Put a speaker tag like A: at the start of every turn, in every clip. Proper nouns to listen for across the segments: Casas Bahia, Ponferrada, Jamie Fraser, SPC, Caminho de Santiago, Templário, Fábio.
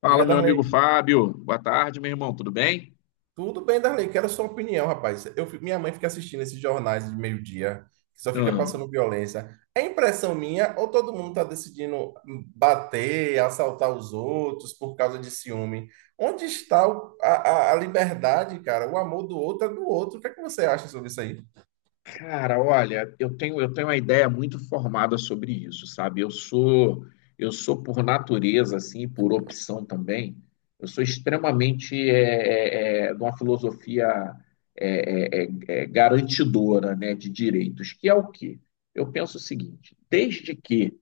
A: Fala,
B: Diga,
A: meu amigo
B: Darley.
A: Fábio. Boa tarde, meu irmão. Tudo bem?
B: Tudo bem, Darley. Quero sua opinião, rapaz. Minha mãe fica assistindo esses jornais de meio-dia, que só fica
A: Hum.
B: passando violência. É impressão minha ou todo mundo está decidindo bater, assaltar os outros por causa de ciúme? Onde está a liberdade, cara? O amor do outro é do outro. O que é que você acha sobre isso aí?
A: Cara, olha, eu tenho uma ideia muito formada sobre isso, sabe? Eu sou por natureza, assim, por opção também. Eu sou extremamente de uma filosofia garantidora, né, de direitos, que é o quê? Eu penso o seguinte: desde que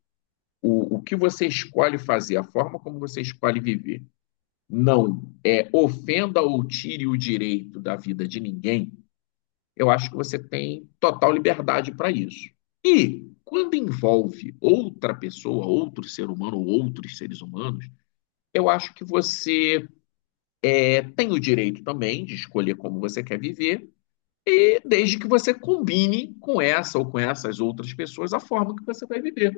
A: o que você escolhe fazer, a forma como você escolhe viver não ofenda ou tire o direito da vida de ninguém, eu acho que você tem total liberdade para isso. E quando envolve outra pessoa, outro ser humano ou outros seres humanos, eu acho que você tem o direito também de escolher como você quer viver, e desde que você combine com essa ou com essas outras pessoas a forma que você vai viver.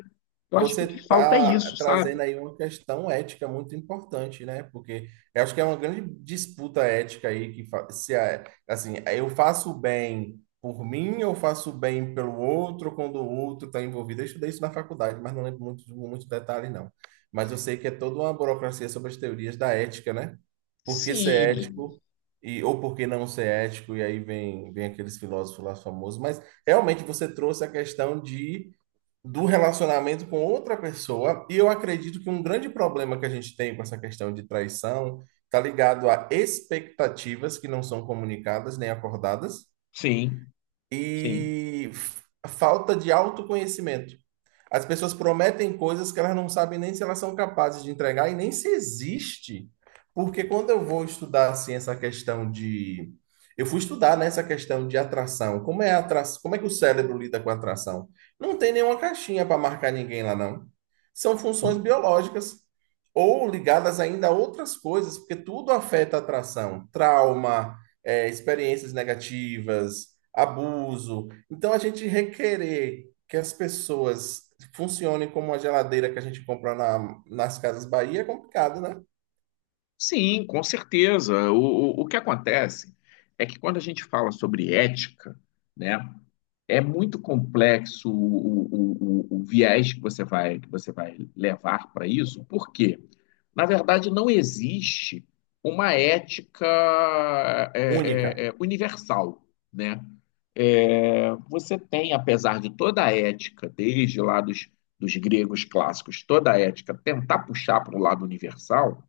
A: Eu acho
B: Você
A: que o que falta é
B: está
A: isso, sabe?
B: trazendo aí uma questão ética muito importante, né? Porque eu acho que é uma grande disputa ética aí que fa- se a- assim, eu faço o bem por mim ou faço o bem pelo outro quando o outro está envolvido. Eu estudei isso na faculdade, mas não lembro muitos detalhes, não. Mas eu sei que é toda uma burocracia sobre as teorias da ética, né? Por que ser
A: Sim,
B: ético e ou por que não ser ético? E aí vem aqueles filósofos lá famosos, mas realmente você trouxe a questão de do relacionamento com outra pessoa. E eu acredito que um grande problema que a gente tem com essa questão de traição está ligado a expectativas que não são comunicadas nem acordadas
A: sim, sim.
B: e a falta de autoconhecimento. As pessoas prometem coisas que elas não sabem nem se elas são capazes de entregar e nem se existe. Porque quando eu vou estudar assim essa questão de eu fui estudar nessa questão de atração, como é a atra... como é que o cérebro lida com a atração? Não tem nenhuma caixinha para marcar ninguém lá não. São funções
A: Não.
B: biológicas ou ligadas ainda a outras coisas, porque tudo afeta a atração, trauma, experiências negativas, abuso. Então, a gente requerer que as pessoas funcionem como a geladeira que a gente compra nas Casas Bahia é complicado, né?
A: Sim, com certeza. O que acontece é que quando a gente fala sobre ética, né, é muito complexo o viés que que você vai levar para isso, porque, na verdade, não existe uma ética
B: Única.
A: universal, né? É, você tem, apesar de toda a ética, desde lá dos gregos clássicos, toda a ética tentar puxar para o lado universal,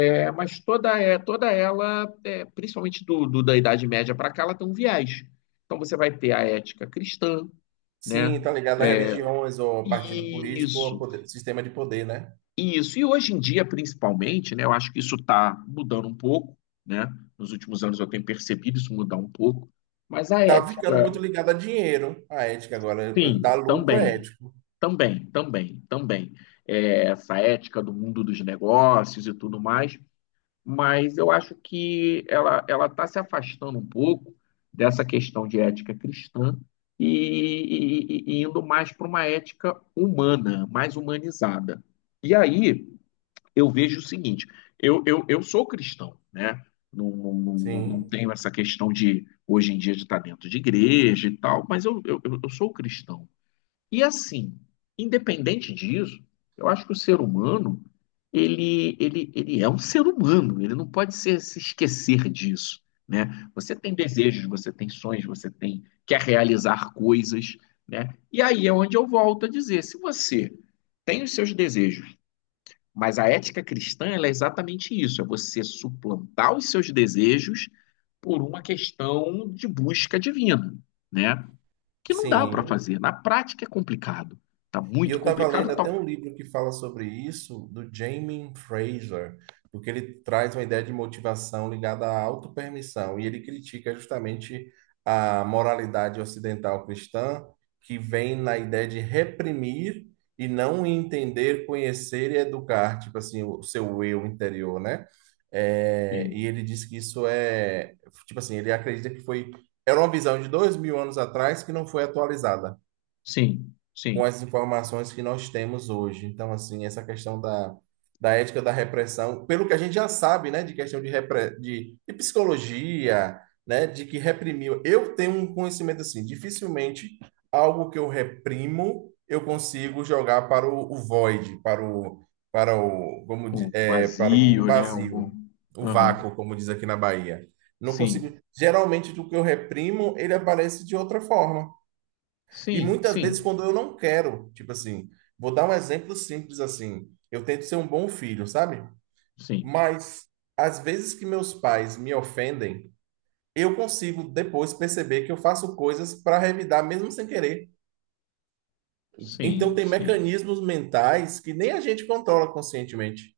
A: é, mas toda, é, toda ela, é, principalmente da Idade Média para cá, ela tem um viés. Então você vai ter a ética cristã,
B: Sim,
A: né?
B: tá ligado a
A: É,
B: religiões, ou a partido político, ou a
A: isso,
B: sistema de poder, né?
A: isso. E hoje em dia, principalmente, né? Eu acho que isso está mudando um pouco, né? Nos últimos anos eu tenho percebido isso mudar um pouco. Mas a
B: Tá ficando muito
A: ética,
B: ligado a dinheiro, a ética agora.
A: sim,
B: Dar lucro é
A: também,
B: ético.
A: também, também, também. É, essa ética do mundo dos negócios e tudo mais. Mas eu acho que ela está se afastando um pouco dessa questão de ética cristã e indo mais para uma ética humana, mais humanizada. E aí eu vejo o seguinte: eu sou cristão, né? Não
B: Sim,
A: tenho essa questão de hoje em dia de estar dentro de igreja e tal, mas eu sou cristão. E assim, independente disso, eu acho que o ser humano, ele é um ser humano, ele não pode ser- se esquecer disso, né? Você tem desejos, você tem sonhos, você tem quer realizar coisas, né? E aí é onde eu volto a dizer, se você tem os seus desejos, mas a ética cristã, ela é exatamente isso, é você suplantar os seus desejos por uma questão de busca divina, né? Que não dá para
B: sim.
A: fazer. Na prática é complicado. Tá
B: E eu
A: muito
B: estava lendo
A: complicado. Tá...
B: até um livro que fala sobre isso, do Jamie Fraser, porque ele traz uma ideia de motivação ligada à autopermissão, e ele critica justamente a moralidade ocidental cristã, que vem na ideia de reprimir e não entender, conhecer e educar, tipo assim, o seu eu interior, né? É, e
A: Sim,
B: ele diz que isso é, tipo assim, ele acredita que foi, era uma visão de 2000 anos atrás que não foi atualizada
A: sim,
B: com
A: sim.
B: as informações que nós temos hoje. Então, assim, essa questão da ética da repressão, pelo que a gente já sabe, né, de questão de de psicologia, né, de que reprimiu. Eu tenho um conhecimento assim, dificilmente algo que eu reprimo eu consigo jogar para o void,
A: Um
B: para o
A: vazio, né?
B: vazio,
A: Algum...
B: o
A: Aham.
B: vácuo, como diz aqui na Bahia. Não
A: Sim,
B: consigo. Geralmente, do que eu reprimo, ele aparece de outra forma. E
A: sim,
B: muitas vezes
A: sim,
B: quando eu não quero, tipo assim, vou dar um exemplo simples assim, eu tento ser um bom filho, sabe?
A: sim,
B: Mas às vezes que meus pais me ofendem, eu consigo depois perceber que eu faço coisas para revidar mesmo sem querer. Então
A: sim,
B: tem
A: sim.
B: mecanismos mentais que nem a gente controla conscientemente.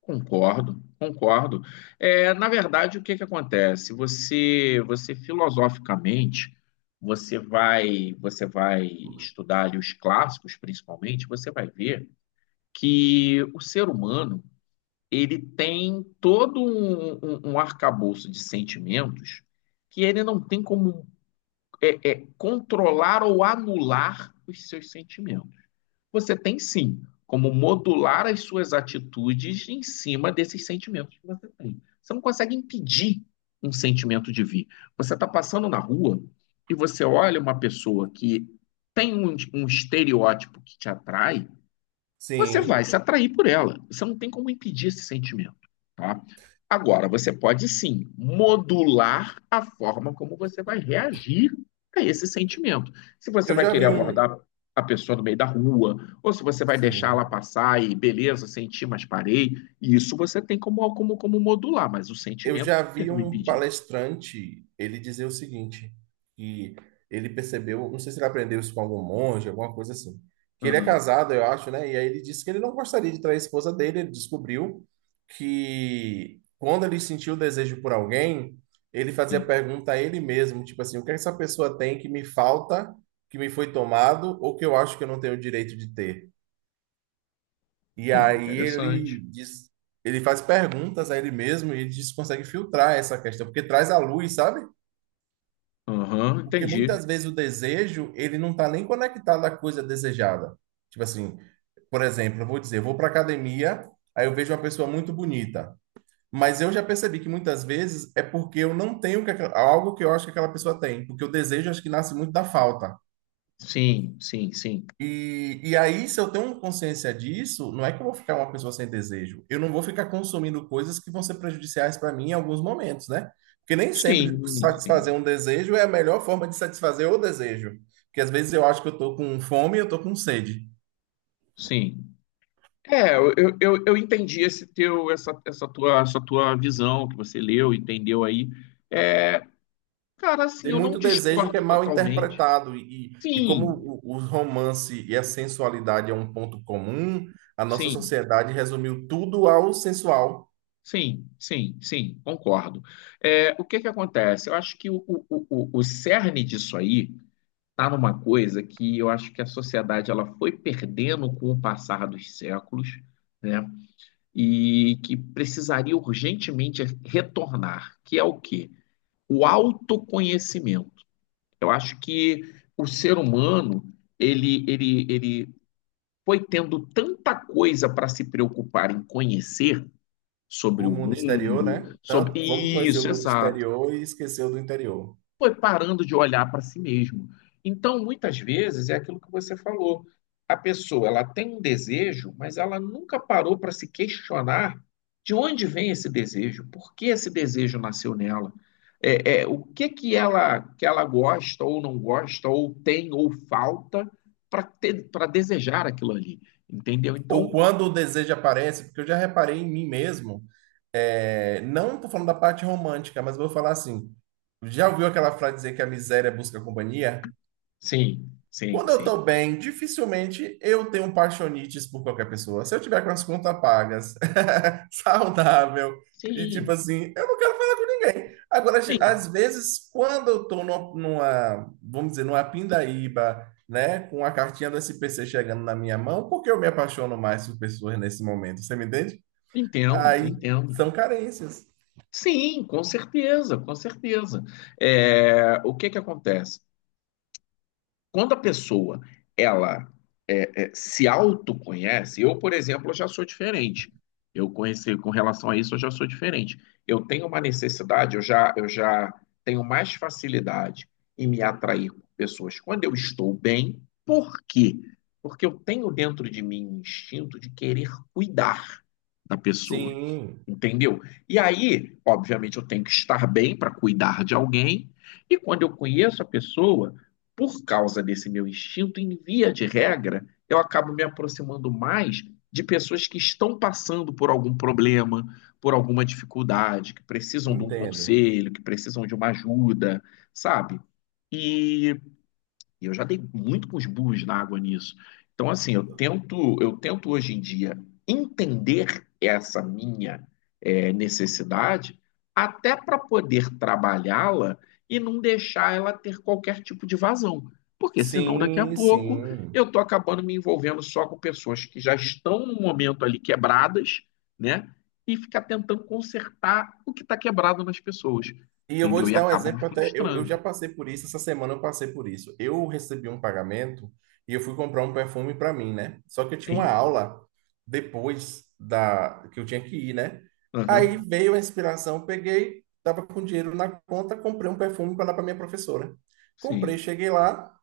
A: Concordo, concordo. É, na verdade, o que que acontece? Você, você filosoficamente, você vai estudar ali os clássicos, principalmente, você vai ver que o ser humano ele tem todo um, um arcabouço de sentimentos que ele não tem como controlar ou anular os seus sentimentos. Você tem sim como modular as suas atitudes em cima desses sentimentos que você tem. Você não consegue impedir um sentimento de vir. Você está passando na rua e você olha uma pessoa que tem um, um estereótipo que te atrai. Você vai
B: Sim,
A: se atrair por ela. Você não tem como impedir esse sentimento, tá? Agora, você pode sim modular a forma como você vai reagir a esse sentimento. Se você
B: eu
A: vai
B: já
A: querer
B: vi um,
A: abordar a pessoa no meio da rua, ou se você vai deixar ela
B: sim,
A: passar e beleza, senti, mas parei, isso você tem como modular, mas o
B: eu
A: sentimento
B: já
A: não tem
B: vi
A: como
B: um
A: impedir.
B: palestrante ele dizer o seguinte, que ele percebeu, não sei se ele aprendeu isso com algum monge, alguma coisa assim, que ele é
A: Aham,
B: casado, eu acho, né? E aí ele disse que ele não gostaria de trair a esposa dele, ele descobriu que quando ele sentiu o desejo por alguém, ele fazia
A: sim.
B: pergunta a ele mesmo, tipo assim, o que essa pessoa tem que me falta, que me foi tomado, ou que eu acho que eu não tenho o direito de ter? E aí ele
A: Interessante.
B: diz, ele faz perguntas a ele mesmo e ele diz que consegue filtrar essa questão, porque traz à luz, sabe?
A: Aham,
B: Porque
A: entendi.
B: muitas vezes o desejo, ele não está nem conectado à coisa desejada. Tipo assim, por exemplo, eu vou dizer, eu vou para academia, aí eu vejo uma pessoa muito bonita, mas eu já percebi que muitas vezes é porque eu não tenho que algo que eu acho que aquela pessoa tem, porque o desejo acho que nasce muito da falta.
A: Sim, sim, sim.
B: E aí, se eu tenho consciência disso, não é que eu vou ficar uma pessoa sem desejo. Eu não vou ficar consumindo coisas que vão ser prejudiciais para mim em alguns momentos, né? Porque nem sempre
A: Sim, sim,
B: satisfazer um desejo é a melhor forma de satisfazer o desejo. Porque às vezes eu acho que eu estou com fome e eu estou com sede.
A: sim. É, eu entendi esse teu, essa tua visão que você leu, entendeu aí. É, cara, assim,
B: Tem
A: eu não
B: muito desejo que é
A: discordo
B: mal
A: totalmente.
B: interpretado. E como
A: Sim,
B: o romance e a sensualidade é um ponto comum, a nossa
A: sim,
B: sociedade resumiu tudo ao sensual.
A: sim, sim, sim, concordo. É, o que que acontece? Eu acho que o cerne disso aí tá numa coisa que eu acho que a sociedade ela foi perdendo com o passar dos séculos, né? E que precisaria urgentemente retornar, que é o quê? O autoconhecimento. Eu acho que o ser humano, ele foi tendo tanta coisa para se preocupar em conhecer sobre
B: O
A: o
B: mundo exterior,
A: mundo,
B: né?
A: sobre
B: Tanto vamos conhecer o
A: isso,
B: mundo
A: exato,
B: exterior e esquecer o do interior.
A: foi parando de olhar para si mesmo. Então, muitas vezes, é aquilo que você falou. A pessoa, ela tem um desejo, mas ela nunca parou para se questionar de onde vem esse desejo, por que esse desejo nasceu nela, o que que ela gosta ou não gosta, ou tem ou falta para desejar aquilo ali, entendeu?
B: Ou
A: Então,
B: quando o desejo aparece, porque eu já reparei em mim mesmo, é, não estou falando da parte romântica, mas vou falar assim. Já ouviu aquela frase dizer que a miséria busca companhia?
A: sim, sim,
B: Quando eu
A: sim,
B: estou bem, dificilmente eu tenho paixonites por qualquer pessoa. Se eu tiver com as contas pagas, saudável, e tipo
A: sim,
B: assim, eu não quero falar com ninguém. Agora,
A: sim,
B: às vezes, quando eu estou numa, vamos dizer, numa pindaíba, né, com a cartinha do SPC chegando na minha mão, porque eu me apaixono mais por pessoas nesse momento, você me entende?
A: entendo,
B: Aí
A: entendo.
B: são carências.
A: Sim, com certeza, com certeza. É, o que que acontece? Quando a pessoa ela se autoconhece, eu, por exemplo, eu já sou diferente. Eu conheci com relação a isso, eu já sou diferente. Eu tenho uma necessidade, eu já tenho mais facilidade em me atrair por pessoas quando eu estou bem. Por quê? Porque eu tenho dentro de mim um instinto de querer cuidar da pessoa.
B: Sim,
A: Entendeu? E aí, obviamente, eu tenho que estar bem para cuidar de alguém, e quando eu conheço a pessoa, por causa desse meu instinto, em via de regra, eu acabo me aproximando mais de pessoas que estão passando por algum problema, por alguma dificuldade, que precisam de um
B: entendo.
A: conselho, que precisam de uma ajuda, sabe? E eu já dei muito com os burros na água nisso. Então, assim, eu tento hoje em dia entender essa minha necessidade até para poder trabalhá-la e não deixar ela ter qualquer tipo de vazão. Porque senão, daqui a
B: Sim,
A: pouco,
B: sim.
A: eu estou acabando me envolvendo só com pessoas que já estão no momento ali quebradas, né? E ficar tentando consertar o que está quebrado nas pessoas,
B: E eu vou
A: entendeu?
B: te
A: E
B: dar um
A: acabo me
B: exemplo até, eu já
A: frustrando.
B: passei por isso, essa semana eu passei por isso. Eu recebi um pagamento e eu fui comprar um perfume para mim, né? Só que eu tinha uma
A: Sim.
B: aula depois da que eu tinha que ir, né? Aí
A: Aham.
B: veio a inspiração, peguei, tava com dinheiro na conta, comprei um perfume para dar para minha professora. Comprei,
A: Sim.
B: cheguei lá,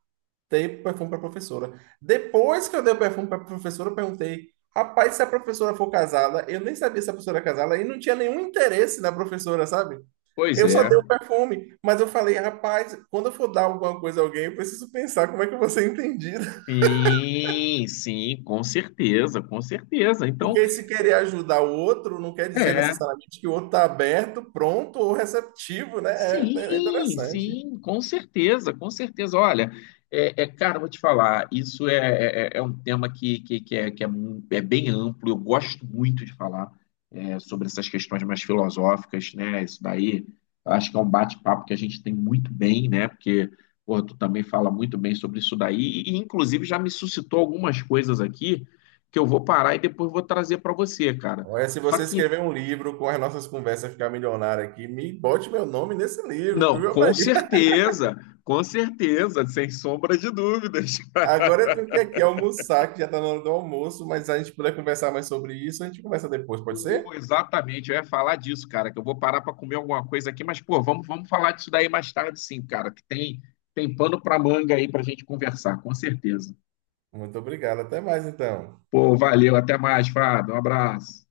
B: dei o perfume para a professora. Depois que eu dei o perfume para a professora, eu perguntei: rapaz, se a professora for casada, eu nem sabia se a professora era casada e não tinha nenhum interesse na professora, sabe?
A: Pois
B: Eu só
A: é.
B: dei o perfume, mas eu falei, rapaz, quando eu for dar alguma coisa a alguém, eu preciso pensar como é que eu vou ser entendido.
A: Sim, sim, com certeza, com certeza. Então,
B: Porque se querer ajudar o outro, não quer dizer
A: é.
B: necessariamente que o outro está aberto, pronto ou receptivo, né? É é
A: Sim,
B: interessante.
A: sim, com certeza, com certeza. Olha, cara, eu vou te falar, isso é um tema é, que é, mu- é bem amplo, eu gosto muito de falar é, sobre essas questões mais filosóficas, né? Isso daí, eu acho que é um bate-papo que a gente tem muito bem, né? Porque, pô, tu também fala muito bem sobre isso daí, inclusive já me suscitou algumas coisas aqui que eu vou parar e depois vou trazer para você, cara.
B: Olha, se
A: Só
B: você
A: que
B: escrever um livro com as nossas conversas ficar milionário aqui, me bote meu nome nesse livro,
A: não,
B: viu?
A: com certeza, sem sombra de dúvidas.
B: Agora eu tenho que ir aqui almoçar, que já está na hora do almoço, mas se a gente puder conversar mais sobre isso, a gente conversa depois, pode ser?
A: Pô, exatamente, eu ia falar disso, cara, que eu vou parar para comer alguma coisa aqui, mas pô, vamos falar disso daí mais tarde, sim, cara, que tem pano para manga aí para gente conversar, com certeza.
B: Muito obrigado, até mais então.
A: Pô, valeu, até mais, Fábio, um abraço.